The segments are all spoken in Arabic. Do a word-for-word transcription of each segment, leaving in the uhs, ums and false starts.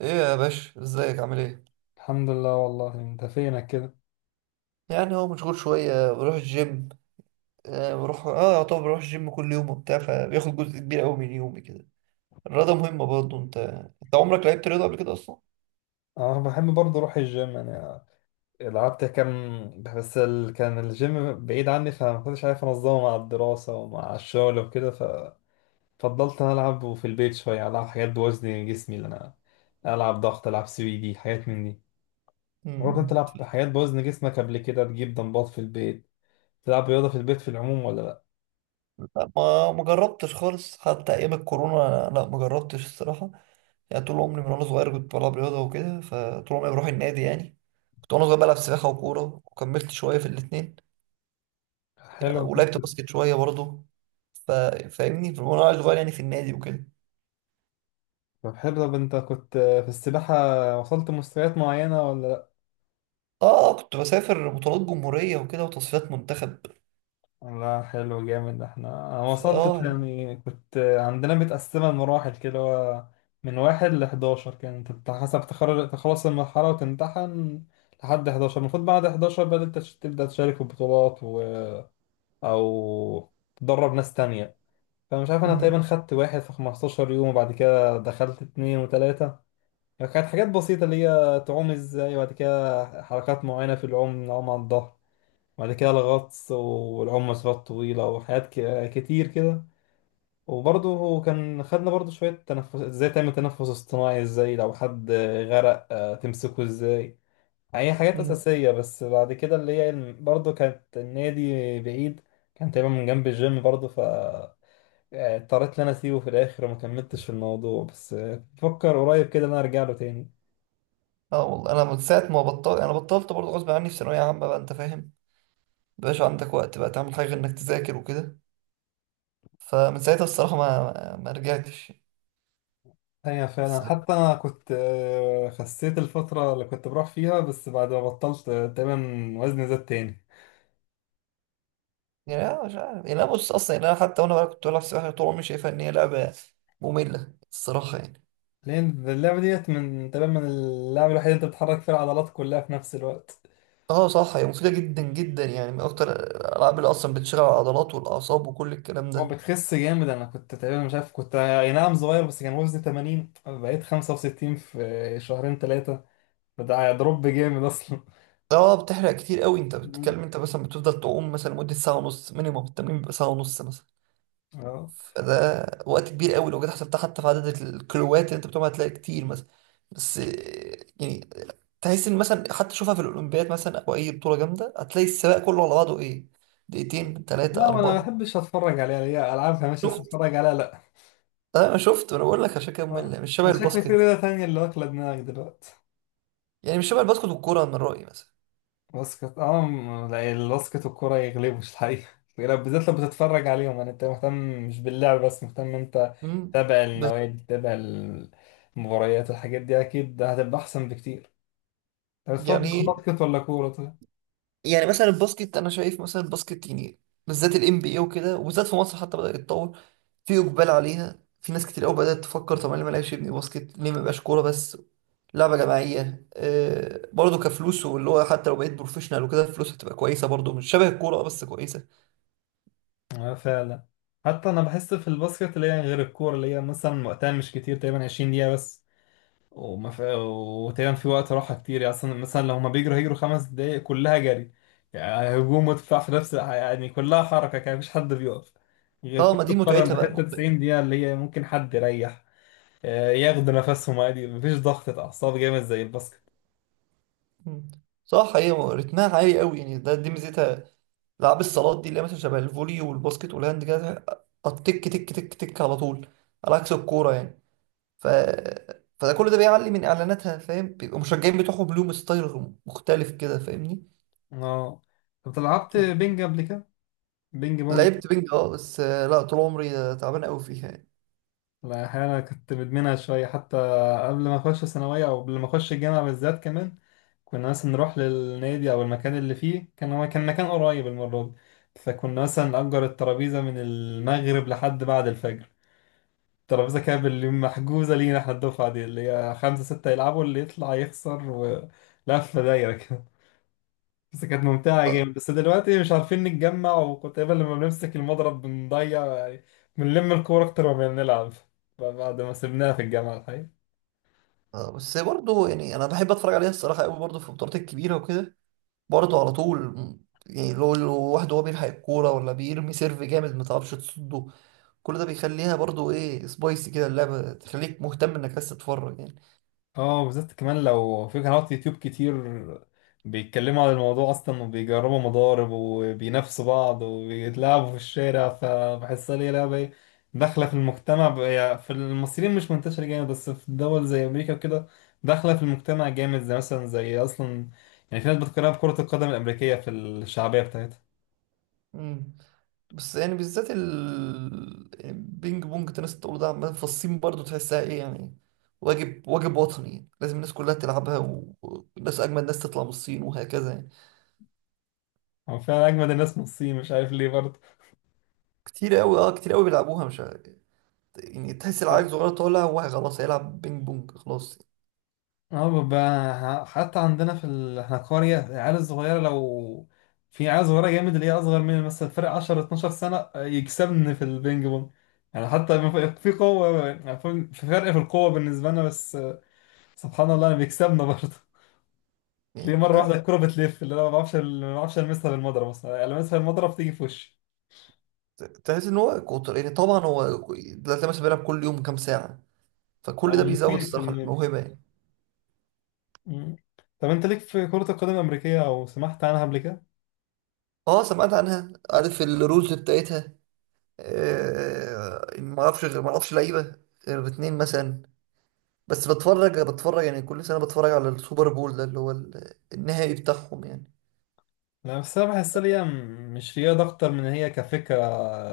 ايه يا باشا ازيك عامل ايه؟ الحمد لله والله، انت فينك كده. يعني هو مشغول شويه بروح الجيم. آه بروح، اه طبعا بروح الجيم كل يوم وبتاع، فبياخد جزء كبير قوي من يومي كده. الرياضه مهمه برضه. انت انت عمرك لعبت رياضه قبل كده اصلا؟ انا بحب برضه اروح الجيم يعني. لعبت كام بس ال... كان الجيم بعيد عني، فما كنتش عارف انظمه مع الدراسه ومع الشغل وكده. ففضلت انا العب في البيت شويه، العب حاجات بوزن جسمي اللي انا العب ضغط، العب سويدي، حاجات من دي. برضه انت مم. تلعب حاجات بوزن جسمك قبل كده؟ تجيب دمبات في البيت، تلعب رياضه في البيت في العموم ولا لا؟ لا، ما ما جربتش خالص حتى ايام الكورونا، لا ما جربتش الصراحه. يعني طول عمري من وانا صغير كنت بلعب رياضه وكده، فطول عمري بروح النادي يعني. كنت وانا صغير بلعب سباحه وكوره وكملت شويه في الاثنين. حلو ولعبت كنت. باسكت شويه برضه. ف- فاهمني وانا صغير يعني في النادي وكده. طب حلو، طب انت كنت في السباحه وصلت مستويات معينه ولا؟ اه كنت بسافر بطولات جمهورية وكده وتصفيات منتخب. لا حلو جامد. احنا انا ف- وصلت اه يعني. يعني، كنت عندنا متقسمة لمراحل كده، هو من واحد لحداشر كانت، انت حسب تخرج تخلص المرحلة وتمتحن لحد حداشر. المفروض بعد حداشر بقى انت تش- تبدأ تشارك في بطولات و... أو تدرب ناس تانية. فمش عارف، أنا تقريبا مهم. خدت واحد في خمستاشر يوم، وبعد كده دخلت اتنين وتلاتة. يعني كانت حاجات بسيطة، اللي هي تعوم ازاي، وبعد كده حركات معينة في العوم، نعوم على الظهر، وبعد كده الغطس والعوم مسافات طويلة وحاجات ك- كتير كده. وبرضه هو كان خدنا برضه شوية تنفس ازاي، تعمل تنفس اصطناعي ازاي لو حد غرق، آه، تمسكه ازاي. يعني هي حاجات مم. أساسية بس. بعد كده اللي هي الم- برضه كانت النادي بعيد، كان تقريبا من جنب الجيم برضه. ف آه، اضطريت ان انا اسيبه في الاخر وما كملتش في الموضوع. بس آه، بفكر قريب كده ان انا ارجع له تاني. اه والله انا من ساعة ما بطلت، انا بطلت برضه غصب عني في ثانوية عامة بقى انت فاهم. مبقاش عندك وقت بقى تعمل حاجة غير انك تذاكر وكده. فمن ساعتها الصراحة ما ما ما رجعتش. هي بس- فعلا، حتى انا كنت آه، خسيت الفترة اللي كنت بروح فيها، بس بعد ما بطلت آه، تقريبا وزني زاد تاني. يعني انا مش عارف، يعني انا بص اصلا، يعني انا حتى وانا بقى كنت بلعب سباحة طول عمري شايفها ان هي لعبة مملة الصراحة يعني. لان اللعبة ديت من تقريبا، من اللعبة الوحيدة اللي انت بتحرك فيها العضلات كلها في نفس الوقت. اه صح، هي مفيدة جدا جدا، يعني من اكتر الالعاب اللي اصلا بتشغل العضلات والاعصاب وكل الكلام هو ده. بتخس جامد. انا كنت تقريبا، مش عارف، كنت اي نعم صغير، بس كان وزني تمانين بقيت خمسة وستين في شهرين ثلاثة. فده دروب جامد اصلا. اه بتحرق كتير قوي. انت مم. بتتكلم انت مثلا بتفضل تعوم مثلا مدة ساعة ونص مينيموم، التمرين بيبقى ساعة ونص مثلا. اه. فده وقت كبير قوي، لو جيت حسبتها حتى في عدد الكيلوات اللي انت بتقوم هتلاقي كتير مثلا. بس آه، يعني تحس ان مثلا حتى شوفها في الاولمبياد مثلا او اي بطولة جامدة، هتلاقي السباق كله على بعضه ايه، دقيقتين ثلاثة لا ما انا ما أربعة. بحبش اتفرج عليها، هي العابها مش بس شفت؟ اتفرج عليها لا. اه انا شفت، انا بقول لك عشان كده آه، ممل، مش شبه ده شكلي في الباسكت ليلة تانية اللي واكلة دماغك دلوقتي. يعني. مش شبه الباسكت والكورة من رأيي مثلا. باسكت اه م- لا، الباسكت والكورة يغلبوش الحقيقة. لو- بالذات لو بتتفرج عليهم يعني، انت مهتم مش باللعب بس، مهتم انت امم. تتابع بس- النوادي، تتابع المباريات، الحاجات دي اكيد هتبقى احسن بكتير. طب بتفضل يعني، باسكت ولا كورة طيب؟ يعني مثلا الباسكت انا شايف مثلا الباسكت يعني، بالذات الام بي اي وكده، وبالذات في مصر حتى بدأ يتطور، في اقبال عليها، في ناس كتير قوي بدأت تفكر طب انا ليه ما لعبش ابني باسكت، ليه ما يبقاش كوره بس. لعبه جماعيه، آه برضه كفلوس، واللي هو حتى لو بقيت بروفيشنال وكده الفلوس هتبقى كويسه، برضه مش شبه الكوره، آه، بس كويسه. اه فعلا. حتى انا بحس في الباسكت، اللي هي غير الكورة، اللي هي مثلا وقتها مش كتير، تقريبا عشرين دقيقة بس. وما في... وتقريبا في وقت راحة كتير يعني، أصلا مثلا لو هما بيجروا هيجروا خمس دقايق كلها جري يعني، هجوم ودفاع في نفس الع- يعني كلها حركة، كان مفيش حد بيقف. غير اه كرة ما دي القدم متعتها بقى بحتة، مختلف. تسعين دقيقة اللي هي ممكن حد يريح، آه، ياخدوا نفسهم عادي، مفيش ضغطة أعصاب جامد زي الباسكت. صح، هي رتمها عالي قوي يعني، ده دي ميزتها. العاب الصالات دي اللي هي مثلا شبه الفولي والباسكت والهاند كده، التك تك تك تك على طول، على عكس الكوره يعني. ف فده كل ده بيعلي من اعلاناتها، فاهم، بيبقوا مشجعين بتوعهم لهم ستايل مختلف كده، فاهمني. اه. طب لعبت بينج قبل كده؟ بينج بونج. لعبت بينج، اه بس آه، لا طول عمري آه، تعبان قوي فيها يعني. لا أحيانا كنت مدمنها شوية حتى، قبل ما أخش ثانوية، أو قبل ما أخش الجامعة بالذات كمان. كنا مثلا نروح للنادي، أو المكان اللي فيه، كان هو كان مكان قريب المرة دي، فكنا مثلا نأجر الترابيزة من المغرب لحد بعد الفجر. الترابيزة كانت باللي محجوزة لينا احنا، الدفعة دي اللي هي خمسة ستة يلعبوا، اللي يطلع يخسر، ولفة دايرة. بس كانت ممتعة اه. جامد. بس دلوقتي مش عارفين نتجمع. وكنت دايما لما بنمسك المضرب بنضيع يعني، بنلم الكورة أكتر ما بنلعب. بعد ما سيبناها في الجامعة الحقيقة. آه، بس برضه يعني انا بحب اتفرج عليها الصراحه قوي، برضه في البطولات الكبيره وكده، برضه على طول، م- يعني لو لو واحد هو بيلحق الكوره ولا بيرمي سيرف جامد ما تعرفش تصده، كل ده بيخليها برضه ايه، سبايسي كده، اللعبه تخليك مهتم انك بس تتفرج يعني. اه بالذات كمان لو في قنوات يوتيوب كتير بيتكلموا عن الموضوع اصلا، وبيجربوا مضارب، وبينافسوا بعض، وبيتلاعبوا في الشارع. فبحسها ليه لعبة ايه داخلة في المجتمع ب- يعني في المصريين مش منتشرة جامد، بس في دول زي امريكا وكده داخلة في المجتمع جامد، زي مثلا زي اصلا يعني، في ناس بتقارنها بكرة القدم الامريكية في الشعبية بتاعتها. مم. بس يعني بالذات ال، يعني بينج بونج انت الناس بتقوله ده عمال في الصين، برضه تحسها ايه يعني، واجب واجب وطني لازم الناس كلها تلعبها، و- والناس اجمل ناس تطلع من الصين وهكذا يعني. هو فعلا اجمد الناس من الصين، مش عارف ليه برضه. كتير قوي، اه كتير قوي بيلعبوها مش عارف. يعني تحس العيل صغير طالع هو خلاص هيلعب بينج بونج خلاص. اه بقى. حتى عندنا في ال... احنا قرية، العيال الصغيرة لو، في عيال صغيرة جامد اللي هي أصغر مني، مثلا فرق عشرة اتناشر سنة، يكسبني في البينج بونج. يعني حتى ما في في قوة يعني، في في فرق في القوة بالنسبة لنا، بس سبحان الله أنا بيكسبنا برضه. يعني تلاقيه مش مرة واحدة عارف. الكورة بتلف، اللي أنا ما بعرفش ما بعرفش ألمسها بالمضرب، مثلا ألمسها بالمضرب تيجي في وشي، ت- تحس ان هو كتر، يعني طبعا هو كو- دلوقتي مثلا بيلعب كل يوم كام ساعة، فكل ده أو بيزود ممكن في الصراحة النادي. الموهبة يعني. مم. طب أنت ليك في كرة القدم الأمريكية، أو سمعت عنها قبل كده؟ اه سمعت عنها، عارف الرولز بتاعتها، آه، ما اعرفش غير، ما اعرفش لعيبه غير اتنين مثلا. بس بتفرج بتفرج، يعني كل سنه بتفرج على السوبر بول ده اللي هو ال- النهائي بتاعهم يعني. لا بس انا بحس إن هي م- مش رياضة اكتر من إن هي كفكرة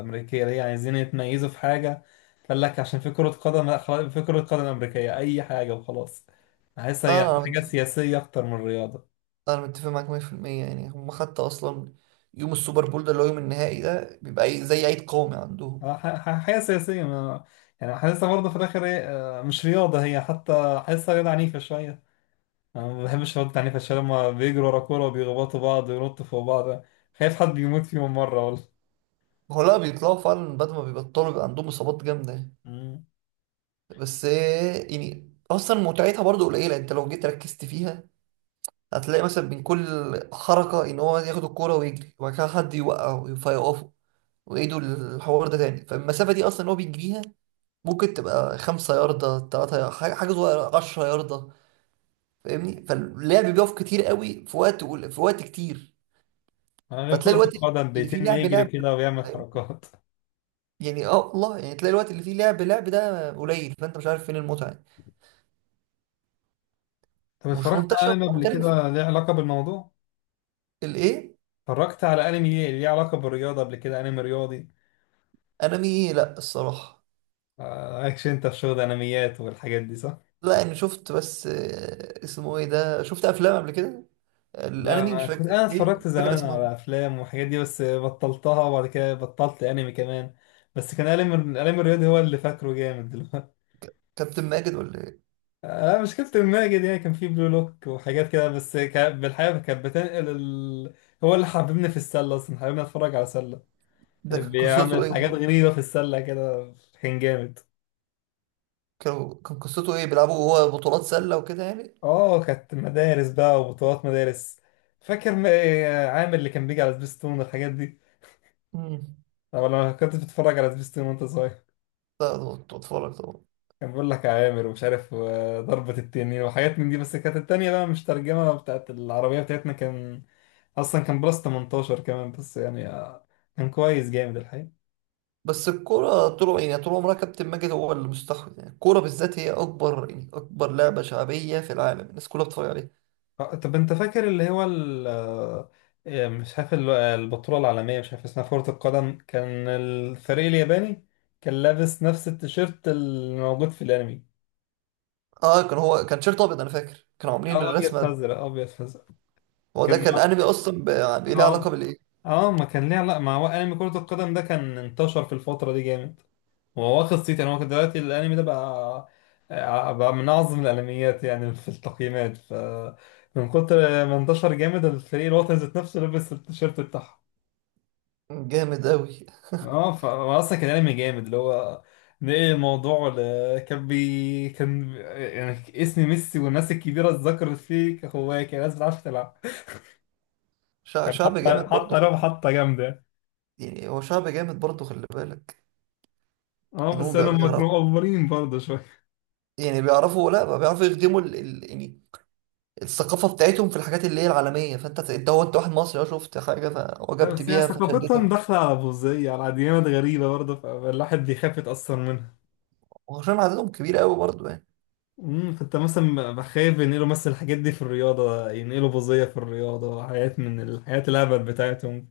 امريكية، اللي هي عايزين يتميزوا في حاجة. قال لك عشان في كرة قدم، لا خلاص، في كرة قدم امريكية، اي حاجة وخلاص. بحس هي اه انا حاجة متفق، سياسية اكتر من رياضة. انا متفق معاك مئة في المئة يعني، هم حتى اصلا يوم السوبر بول ده اللي هو يوم النهائي ده بيبقى أي- زي عيد قومي عندهم. آه، ح- ح- حاجة سياسية ما يعني، حاسسها برضه في الاخر إيه، آه، مش رياضة، هي حتى حاسسها رياضة عنيفة شوية. انا ما بحبش الرياضة العنيفة، عشان لما بيجروا ورا كورة وبيخبطوا بعض وينطوا فوق بعض، خايف حد يموت فيهم مرة والله. هو لا بيطلعوا فعلا، بعد ما بيبطلوا بيبقى عندهم اصابات جامده. مم. بس آه، يعني اصلا متعتها برضو قليله انت لو جيت ركزت فيها. هتلاقي مثلا من كل حركة، إن هو ياخد الكورة ويجري وبعد كده حد يوقعه فيقفه، ويعيدوا الحوار ده تاني، فالمسافة دي أصلا هو بيجريها ممكن تبقى خمسة ياردة، تلاتة، حاجة حاجة صغيرة، عشرة ياردة، فاهمني، فاللعب بيقف كتير قوي في وقت، في وقت كتير. انا غير فتلاقي كرة الوقت القدم، اللي فيه بيتم لعب يجري لعب، كده ويعمل فاهم؟ حركات. يعني اه والله، يعني تلاقي الوقت اللي فيه لعب لعب ده قليل، فانت مش عارف فين المتعة. طب مش اتفرجت على منتشر انمي قبل محترف كده ليه علاقة بالموضوع؟ الايه. اتفرجت على انمي ليه ليه علاقة بالرياضة قبل كده، انمي رياضي؟ انمي إيه؟ لا الصراحة. آه، مالكش انت في شغل انميات والحاجات دي صح؟ لا يعني شفت، بس آه، اسمه ايه ده، شفت افلام قبل كده، لا الانمي مش انا كنت، فاكر انا ايه، اتفرجت مش فاكر زمان اسمهم. على افلام والحاجات دي، بس بطلتها، وبعد كده بطلت انمي كمان. بس كان انمي، الانمي الرياضي هو اللي فاكره جامد دلوقتي. كابتن ماجد ولا ايه؟ آه، مشكلة الماجد يعني، كان فيه بلو لوك وحاجات كده. بس كا- بالحقيقة كانت بتنقل ال... هو اللي حببني في السلة أصلا، حببني أتفرج على سلة، ده كان قصته بيعمل ايه حاجات ده؟ غريبة في السلة كده، كان جامد. كانوا، كان قصته ايه، بيلعبوا هو بطولات سله وكده يعني. اه كانت مدارس بقى وبطولات مدارس. فاكر م- آه، عامر اللي كان بيجي على سبيستون والحاجات دي؟ امم. طب لما كنت بتتفرج على سبيستون وانت صغير، لا ده كنت بتفرج طبعا. كان بيقول لك يا عامر ومش عارف آه، ضربة التنين وحاجات من دي. بس كانت التانية بقى مش ترجمة بتاعت العربية بتاعتنا، كان أصلا كان بلس ثمانية عشر كمان. بس يعني آه، كان كويس جامد الحقيقة. بس الكوره طول، يعني طول عمرها كابتن ماجد هو اللي مستحوذ، يعني الكوره بالذات هي اكبر، يعني اكبر لعبه شعبيه في العالم، الناس كلها بتتفرج عليها. آه، طب انت فاكر اللي هو ال آه، آه، مش عارف ال- آه، البطولة العالمية مش عارف اسمها، كرة القدم، كان الفريق الياباني كان لابس نفس التيشيرت اللي موجود في الانمي. اه كان هو كان شيرت ابيض، انا فاكر كانوا عاملين اه ابيض الرسمه دي. فازرق، ابيض فازرق. هو كان ده كان انمي اصلا، ب- يعني ليه علاقه اه بالايه. اه ما كان ليه علاقة، ما هو انمي كرة القدم. ده كان انتشر في الفترة دي جامد، هو واخد صيت يعني. هو كان دلوقتي الانمي ده بقى آه، بقى من اعظم الانميات يعني في التقييمات. ف من كتر ما انتشر جامد، الفريق الوطني ذات نفسه لبس التيشيرت بتاعهم. جامد قوي. اه ف- هو اصلا كان انمي جامد، اللي هو نقل الموضوع ل... كان بي كان يعني اسم ميسي والناس الكبيره اتذكرت فيه كهوايه، كان الناس بتعرف تلعب. شع- كان شعب حاطه جامد برضه حاطه لهم خل... حاطه جامده. يعني هو شعب جامد برضه خلي بالك، اه ان هم بس انا بي- هم بيعرفوا، كانوا مقفرين برضه شويه. يعني بيعرفوا، لا بقى بيعرفوا يخدموا ال، ال، يعني الثقافة بتاعتهم في الحاجات اللي هي العالمية، فانت ت- انت هو، انت واحد مصري اه، شفت حاجة لا فوجبت بس هي بيها ثقافتهم فشدتك. داخله على بوذيه، على ديانات غريبه برضه، فالواحد بيخاف يتاثر منها. وعشان عددهم كبير قوي برضه يعني. امم. فانت مثلا بخاف ينقلوا مثلا الحاجات دي في الرياضه، ينقلوا بوذيه في الرياضه، حاجات من الحاجات الهبل بتاعتهم.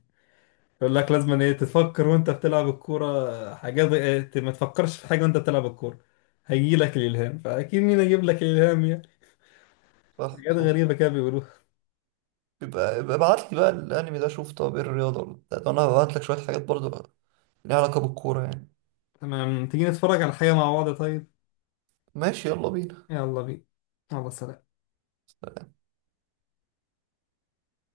يقول لك لازم ايه تفكر وانت بتلعب الكوره، حاجات إيه، ت- ما تفكرش في حاجه وانت بتلعب الكوره هيجي لك الالهام. فاكيد مين هيجيب لك الالهام يعني؟ صح حاجات صح. غريبه كده بيقولوها. يبقى يبقى ابعت لي بقى الانمي ده، شوف طب ايه، الرياضة ولا بتاع. ده انا هبعت لك شوية حاجات برضه ليها علاقة بالكورة يعني. تمام، تيجي نتفرج على حاجه مع بعض طيب؟ ماشي يلا بينا. يلا بينا. يلا سلام.